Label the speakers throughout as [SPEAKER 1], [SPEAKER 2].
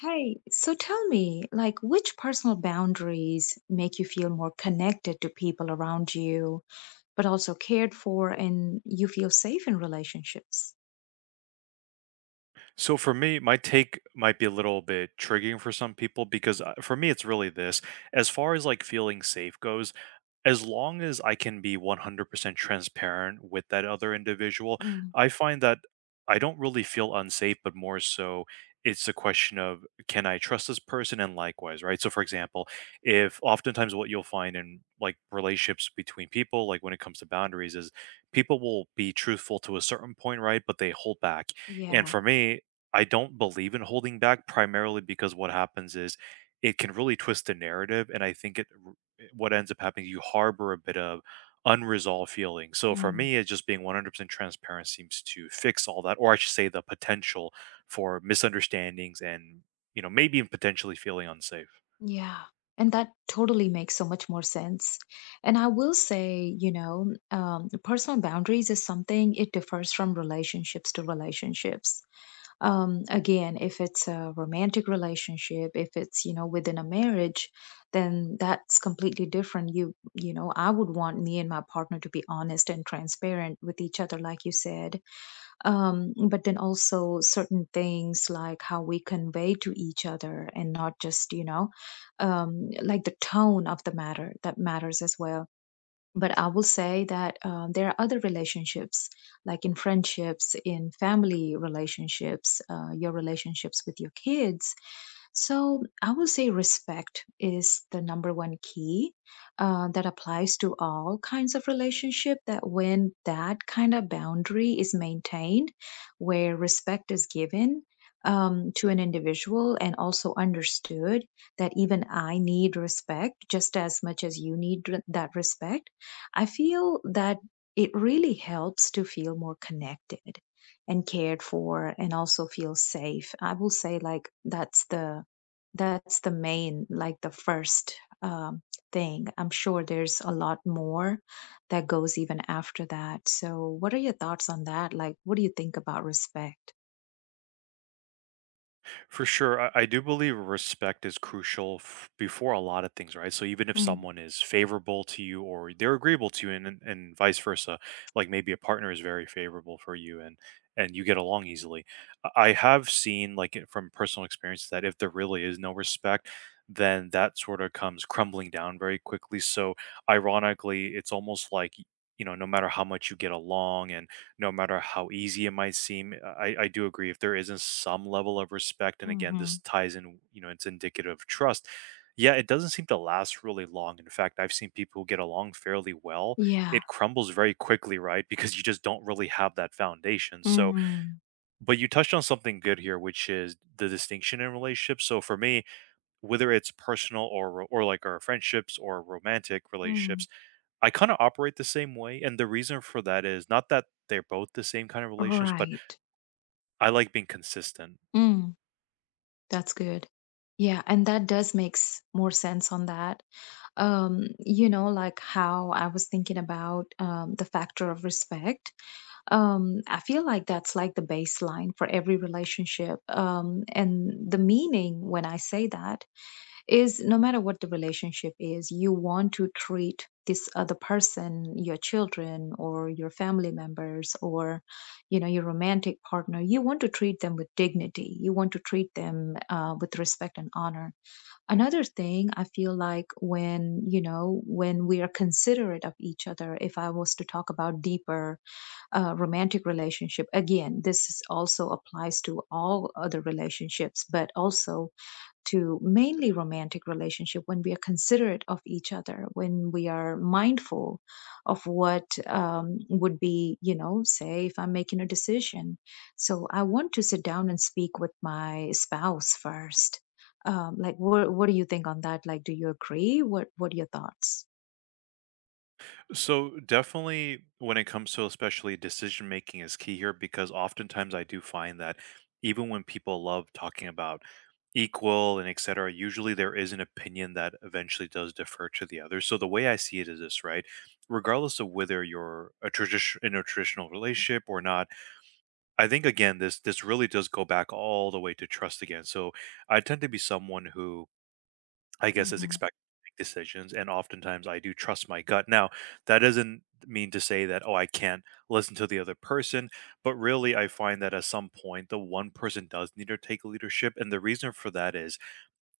[SPEAKER 1] Hey, so tell me, like, which personal boundaries make you feel more connected to people around you, but also cared for, and you feel safe in relationships?
[SPEAKER 2] So for me, my take might be a little bit triggering for some people because for me, it's really this. As far as like feeling safe goes, as long as I can be 100% transparent with that other individual,
[SPEAKER 1] Mm,
[SPEAKER 2] I find that I don't really feel unsafe, but more so it's a question of can I trust this person and likewise, right? So for example, if oftentimes what you'll find in like relationships between people, like when it comes to boundaries is people will be truthful to a certain point, right? But they hold back. And
[SPEAKER 1] yeah.
[SPEAKER 2] for me, I don't believe in holding back primarily because what happens is it can really twist the narrative and I think it what ends up happening, you harbor a bit of unresolved feelings. So for
[SPEAKER 1] Mm,
[SPEAKER 2] me, it's just being 100% transparent seems to fix all that, or I should say the potential for misunderstandings and, maybe even potentially feeling unsafe.
[SPEAKER 1] yeah. And that totally makes so much more sense. And I will say, personal boundaries is something it differs from relationships to relationships. Again, if it's a romantic relationship, if it's within a marriage, then that's completely different. I would want me and my partner to be honest and transparent with each other, like you said. But then also certain things like how we convey to each other, and not just, like the tone of the matter that matters as well. But I will say that there are other relationships, like in friendships, in family relationships, your relationships with your kids. So I will say respect is the number one key that applies to all kinds of relationship, that when that kind of boundary is maintained, where respect is given to an individual, and also understood, that even I need respect just as much as you need that respect. I feel that it really helps to feel more connected and cared for, and also feel safe. I will say, like, that's the main, like, the first um, thing. I'm sure there's a lot more that goes even after that. So what are your thoughts on that? Like, what do you think about respect?
[SPEAKER 2] For sure. I do believe respect is crucial before a lot of things, right? So even if
[SPEAKER 1] Mm,
[SPEAKER 2] someone is favorable to you or they're agreeable to you and vice versa, like maybe a partner is very favorable for you and you get along easily. I have seen like it from personal experience that if there really is no respect, then that sort of comes crumbling down very quickly. So ironically, it's almost like you know, no matter how much you get along and no matter how easy it might seem. I do agree if there isn't some level of respect, and again, this
[SPEAKER 1] mhm.
[SPEAKER 2] ties in, you know, it's indicative of trust. Yeah, it doesn't seem to last really long. In fact, I've seen people who get along fairly well.
[SPEAKER 1] Yeah,
[SPEAKER 2] It crumbles very quickly, right? Because you just don't really have that foundation. So,
[SPEAKER 1] mm,
[SPEAKER 2] but you touched on something good here, which is the distinction in relationships. So for me, whether it's personal or like our friendships or romantic
[SPEAKER 1] mm,
[SPEAKER 2] relationships, I kind of operate the same way. And the reason for that is not that they're both the same kind of relationships, but
[SPEAKER 1] right.
[SPEAKER 2] I like being consistent.
[SPEAKER 1] Mm. That's good. Yeah, and that does makes more sense on that. You know, like, how I was thinking about the factor of respect. I feel like that's like the baseline for every relationship. And the meaning when I say that is, no matter what the relationship is, you want to treat this other person, your children or your family members or, you know, your romantic partner. You want to treat them with dignity. You want to treat them with respect and honor. Another thing I feel like, when, when we are considerate of each other, if I was to talk about deeper romantic relationship, again, this is also applies to all other relationships, but also to mainly romantic relationship, when we are considerate of each other, when we are mindful of what would be, say if I'm making a decision, so I want to sit down and speak with my spouse first. Like, what do you think on that? Like, do you agree? What are your thoughts?
[SPEAKER 2] So definitely when it comes to especially decision making is key here because oftentimes I do find that even when people love talking about equal and et cetera, usually there is an opinion that eventually does defer to the other. So the way I see it is this, right? Regardless of whether you're a tradition in a traditional relationship or not, I think again this really does go back all the way to trust again. So I tend to be someone who, I guess, is
[SPEAKER 1] Hmm.
[SPEAKER 2] expected to make decisions, and oftentimes I do trust my gut. Now, that doesn't mean to say that, oh, I can't listen to the other person, but really I find that at some point the one person does need to take leadership. And the reason for that is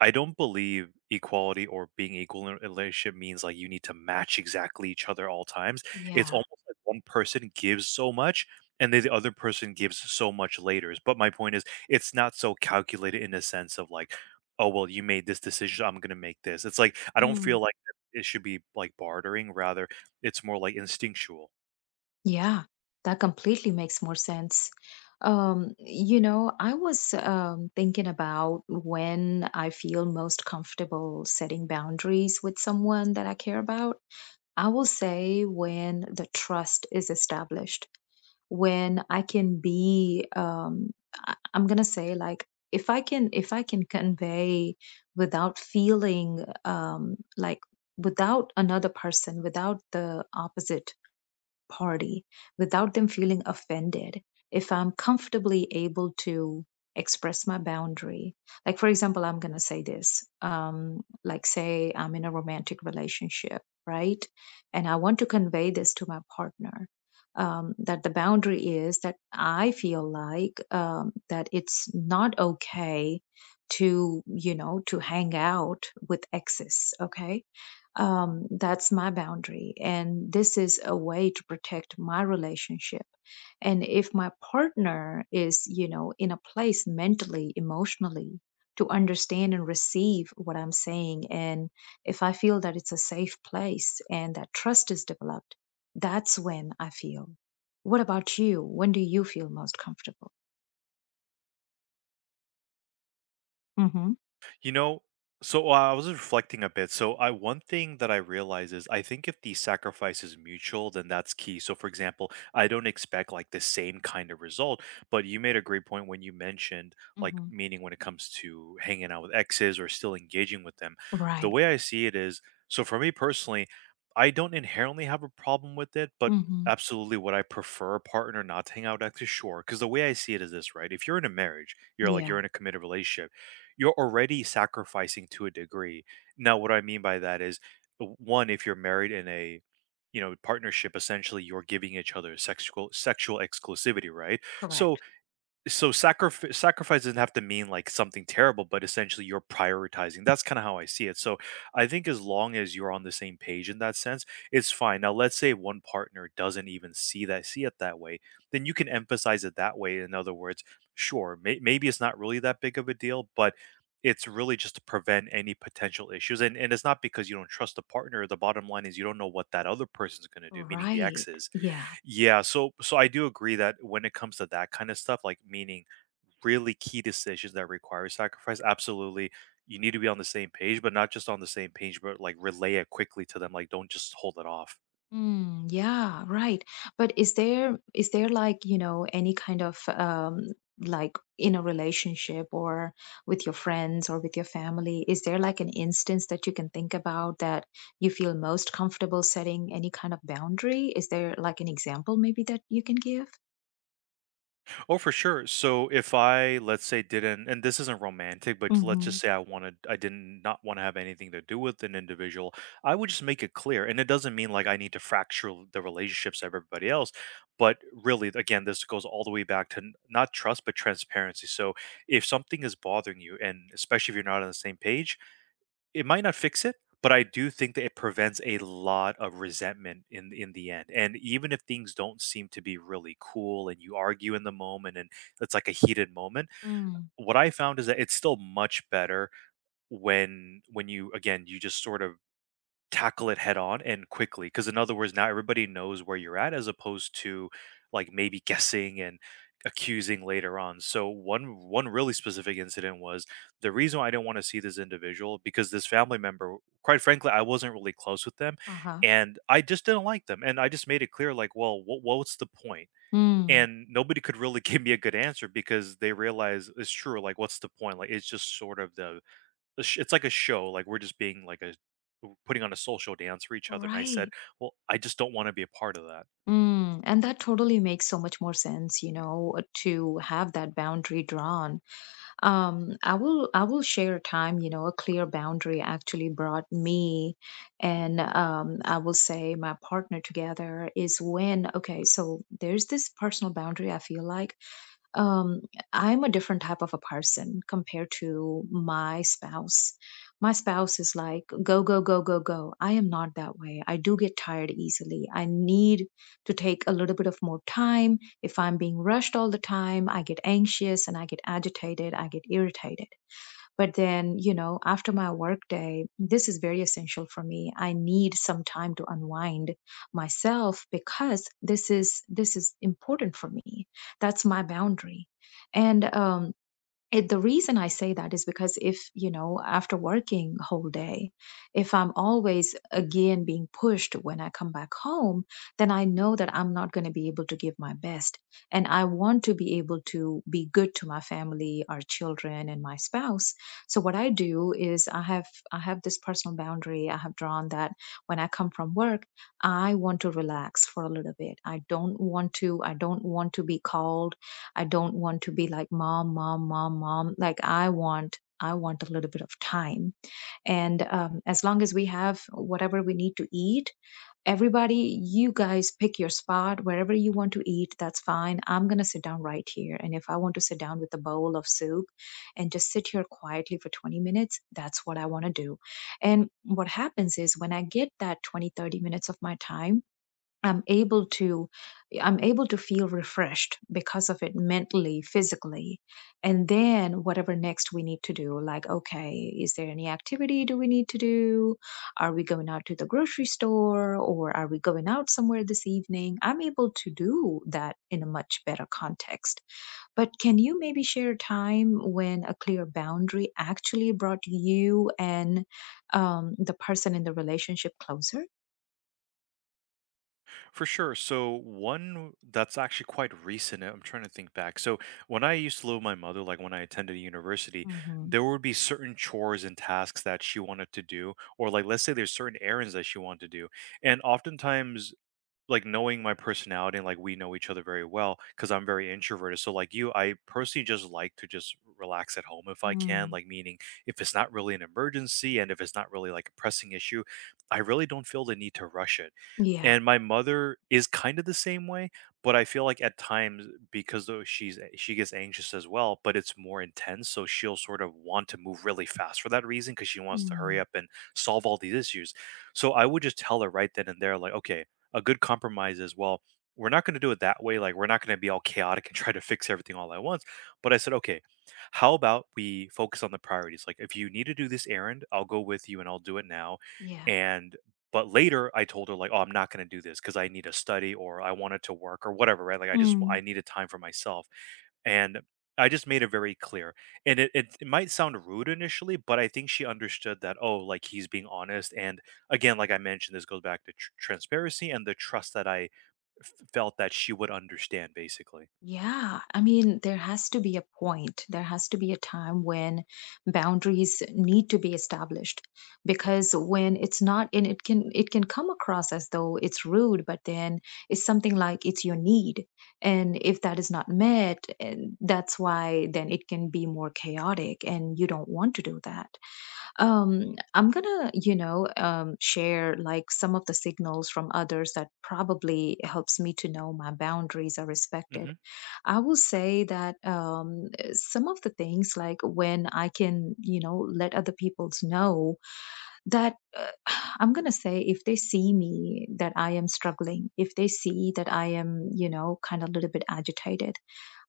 [SPEAKER 2] I don't believe equality or being equal in a relationship means like you need to match exactly each other all times. It's
[SPEAKER 1] Yeah.
[SPEAKER 2] almost like one person gives so much and then the other person gives so much later. But my point is it's not so calculated in a sense of like, oh well, you made this decision, I'm gonna make this. It's like I don't feel like it should be like bartering, rather it's more like instinctual.
[SPEAKER 1] Yeah, that completely makes more sense. I was thinking about when I feel most comfortable setting boundaries with someone that I care about. I will say, when the trust is established, when I can be, I'm gonna say, like, if I can convey without feeling like, without another person, without the opposite party, without them feeling offended, if I'm comfortably able to express my boundary. Like, for example, I'm going to say this, like, say I'm in a romantic relationship, right? And I want to convey this to my partner. That the boundary is that I feel like, that it's not okay to, to hang out with exes, okay? That's my boundary, and this is a way to protect my relationship. And if my partner is, in a place mentally, emotionally, to understand and receive what I'm saying, and if I feel that it's a safe place, and that trust is developed, that's when I feel. What about you? When do you feel most comfortable? Hmm.
[SPEAKER 2] You know, so I was reflecting a bit. So I one thing that I realize is I think if the sacrifice is mutual, then that's key. So for example, I don't expect like the same kind of result, but you made a great point when you mentioned, like,
[SPEAKER 1] Hmm.
[SPEAKER 2] meaning when it comes to hanging out with exes or still engaging with them. The
[SPEAKER 1] Right.
[SPEAKER 2] way I see it is, so for me personally, I don't inherently have a problem with it, but
[SPEAKER 1] Hmm.
[SPEAKER 2] absolutely would I prefer a partner not to hang out with exes? Sure. Because the way I see it is this, right? If you're in a marriage, you're like
[SPEAKER 1] Yeah.
[SPEAKER 2] you're in a committed relationship. You're already sacrificing to a degree. Now, what I mean by that is, one, if you're married in a partnership, essentially you're giving each other sexual exclusivity, right? so
[SPEAKER 1] Correct.
[SPEAKER 2] so sacrifice doesn't have to mean, like, something terrible, but essentially you're prioritizing. That's kinda how I see it. So, I think as long as you're on the same page in that sense, it's fine. Now, let's say one partner doesn't even see it that way, then you can emphasize it that way. In other words, sure, maybe it's not really that big of a deal, but it's really just to prevent any potential issues, and it's not because you don't trust the partner. The bottom line is you don't know what that other person's gonna do, meaning the ex
[SPEAKER 1] Right.
[SPEAKER 2] is.
[SPEAKER 1] Yeah.
[SPEAKER 2] Yeah, so I do agree that when it comes to that kinda stuff, like, meaning really key decisions that require sacrifice, absolutely, you need to be on the same page, but not just on the same page, but like relay it quickly to them. Like, don't just hold it off.
[SPEAKER 1] Mm, yeah, right. But is there, like, any kind of like in a relationship, or with your friends, or with your family, is there like an instance that you can think about that you feel most comfortable setting any kind of boundary? Is there like an example maybe that you can give?
[SPEAKER 2] Oh, for sure. So if I, let's say, didn't, and this isn't romantic, but let's
[SPEAKER 1] Hmm.
[SPEAKER 2] just say I wanted, I didn't not want to have anything to do with an individual, I would just make it clear. And it doesn't mean like I need to fracture the relationships of everybody else, but really, again, this goes all the way back to not trust, but transparency. So if something is bothering you, and especially if you're not on the same page, it might not fix it, but I do think that it prevents a lot of resentment in the end. And even if things don't seem to be really cool and you argue in the moment and it's like a heated moment,
[SPEAKER 1] Mm.
[SPEAKER 2] what I found is that it's still much better when you, again, you just sort of tackle it head on and quickly, because in other words now everybody knows where you're at as opposed to like maybe guessing and accusing later on. So one really specific incident was the reason why I didn't want to see this individual, because this family member, quite frankly, I wasn't really close with them
[SPEAKER 1] Uh-huh.
[SPEAKER 2] and I just didn't like them and I just made it clear like, well, what's the point?
[SPEAKER 1] Mm.
[SPEAKER 2] And nobody could really give me a good answer because they realize it's true, like, what's the point? Like it's just sort of it's like a show, like we're just being like a, putting on a social dance for each other, and I said,
[SPEAKER 1] Right.
[SPEAKER 2] well, I just don't want to be a part of that.
[SPEAKER 1] Mm. And that totally makes so much more sense, you know, to have that boundary drawn. I will share a time, a clear boundary actually brought me and I will say my partner together, is when, okay, so there's this personal boundary I feel like, um, I'm a different type of a person compared to my spouse. My spouse is like, go, go, go, go, go. I am not that way. I do get tired easily. I need to take a little bit of more time. If I'm being rushed all the time, I get anxious, and I get agitated, I get irritated. But then, you know, after my work day, this is very essential for me. I need some time to unwind myself, because this is important for me. That's my boundary. And it, the reason I say that is because if, you know, after working whole day, if I'm always again being pushed when I come back home, then I know that I'm not going to be able to give my best. And I want to be able to be good to my family, our children, and my spouse. So what I do is, I have this personal boundary. I have drawn that when I come from work, I want to relax for a little bit. I don't want to be called. I don't want to be like, mom, mom, mom, mom. Like, I want a little bit of time. And as long as we have whatever we need to eat, everybody, you guys pick your spot wherever you want to eat. That's fine. I'm going to sit down right here. And if I want to sit down with a bowl of soup and just sit here quietly for 20 minutes, that's what I want to do. And what happens is when I get that 20, 30 minutes of my time, I'm able to I'm able to feel refreshed because of it, mentally, physically. And then whatever next we need to do, like, okay, is there any activity do we need to do? Are we going out to the grocery store, or are we going out somewhere this evening? I'm able to do that in a much better context. But can you maybe share a time when a clear boundary actually brought you and the person in the relationship closer?
[SPEAKER 2] For sure, so one that's actually quite recent, I'm trying to think back. So when I used to live with my mother, like when I attended university,
[SPEAKER 1] Mm-hmm.
[SPEAKER 2] there would be certain chores and tasks that she wanted to do, or like let's say there's certain errands that she wanted to do, and oftentimes, like, knowing my personality, and like we know each other very well because I'm very introverted. So like you, I personally just like to just relax at home if I can.
[SPEAKER 1] Mm.
[SPEAKER 2] Like, meaning if it's not really an emergency and if it's not really like a pressing issue, I really don't feel the need to rush it.
[SPEAKER 1] Yeah.
[SPEAKER 2] And my mother is kind of the same way, but I feel like at times because, though, she gets anxious as well, but it's more intense. So she'll sort of want to move really fast for that reason because she wants to hurry
[SPEAKER 1] Mm.
[SPEAKER 2] up and solve all these issues. So I would just tell her right then and there, like, okay, a good compromise is, well, we're not going to do it that way, like we're not going to be all chaotic and try to fix everything all at once, but I said, okay, how about we focus on the priorities, like if you need to do this errand I'll go with you and I'll do it now,
[SPEAKER 1] Yeah.
[SPEAKER 2] and but later I told her, like, oh, I'm not going to do this because I need to study or I wanted to work or whatever, right? Like, I just, I
[SPEAKER 1] Mm.
[SPEAKER 2] needed time for myself. And I just made it very clear. And it might sound rude initially, but I think she understood that, oh, like he's being honest, and again, like I mentioned, this goes back to transparency and the trust that I felt that she would understand, basically.
[SPEAKER 1] Yeah, I mean, there has to be a point. There has to be a time when boundaries need to be established, because when it's not, and it can come across as though it's rude, but then it's something like it's your need. And if that is not met, and that's why then it can be more chaotic, and you don't want to do that. I'm gonna, you know, share like some of the signals from others that probably helps me to know my boundaries are respected.
[SPEAKER 2] Hmm.
[SPEAKER 1] I will say that some of the things, like, when I can, let other people's know that I'm gonna say, if they see me that I am struggling, if they see that I am, you know, kind of a little bit agitated,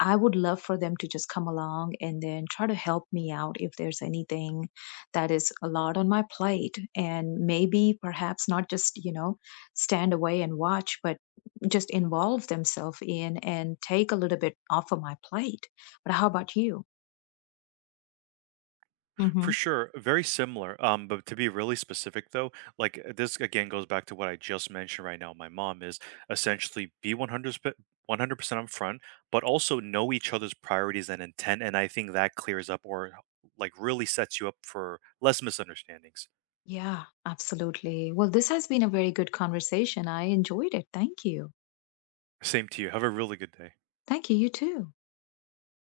[SPEAKER 1] I would love for them to just come along, and then try to help me out if there's anything that is a lot on my plate. And maybe perhaps not just, you know, stand away and watch, but just involve themselves in, and take a little bit off of my plate. But how about you?
[SPEAKER 2] For
[SPEAKER 1] Hmm.
[SPEAKER 2] sure, very similar. But to be really specific, though, like this again goes back to what I just mentioned right now. My mom is essentially be one hundred percent upfront, but also know each other's priorities and intent, and I think that clears up, or like really sets you up for less misunderstandings.
[SPEAKER 1] Yeah, absolutely. Well, this has been a very good conversation. I enjoyed it. Thank you.
[SPEAKER 2] Same to you. Have a really good day.
[SPEAKER 1] Thank you. You too.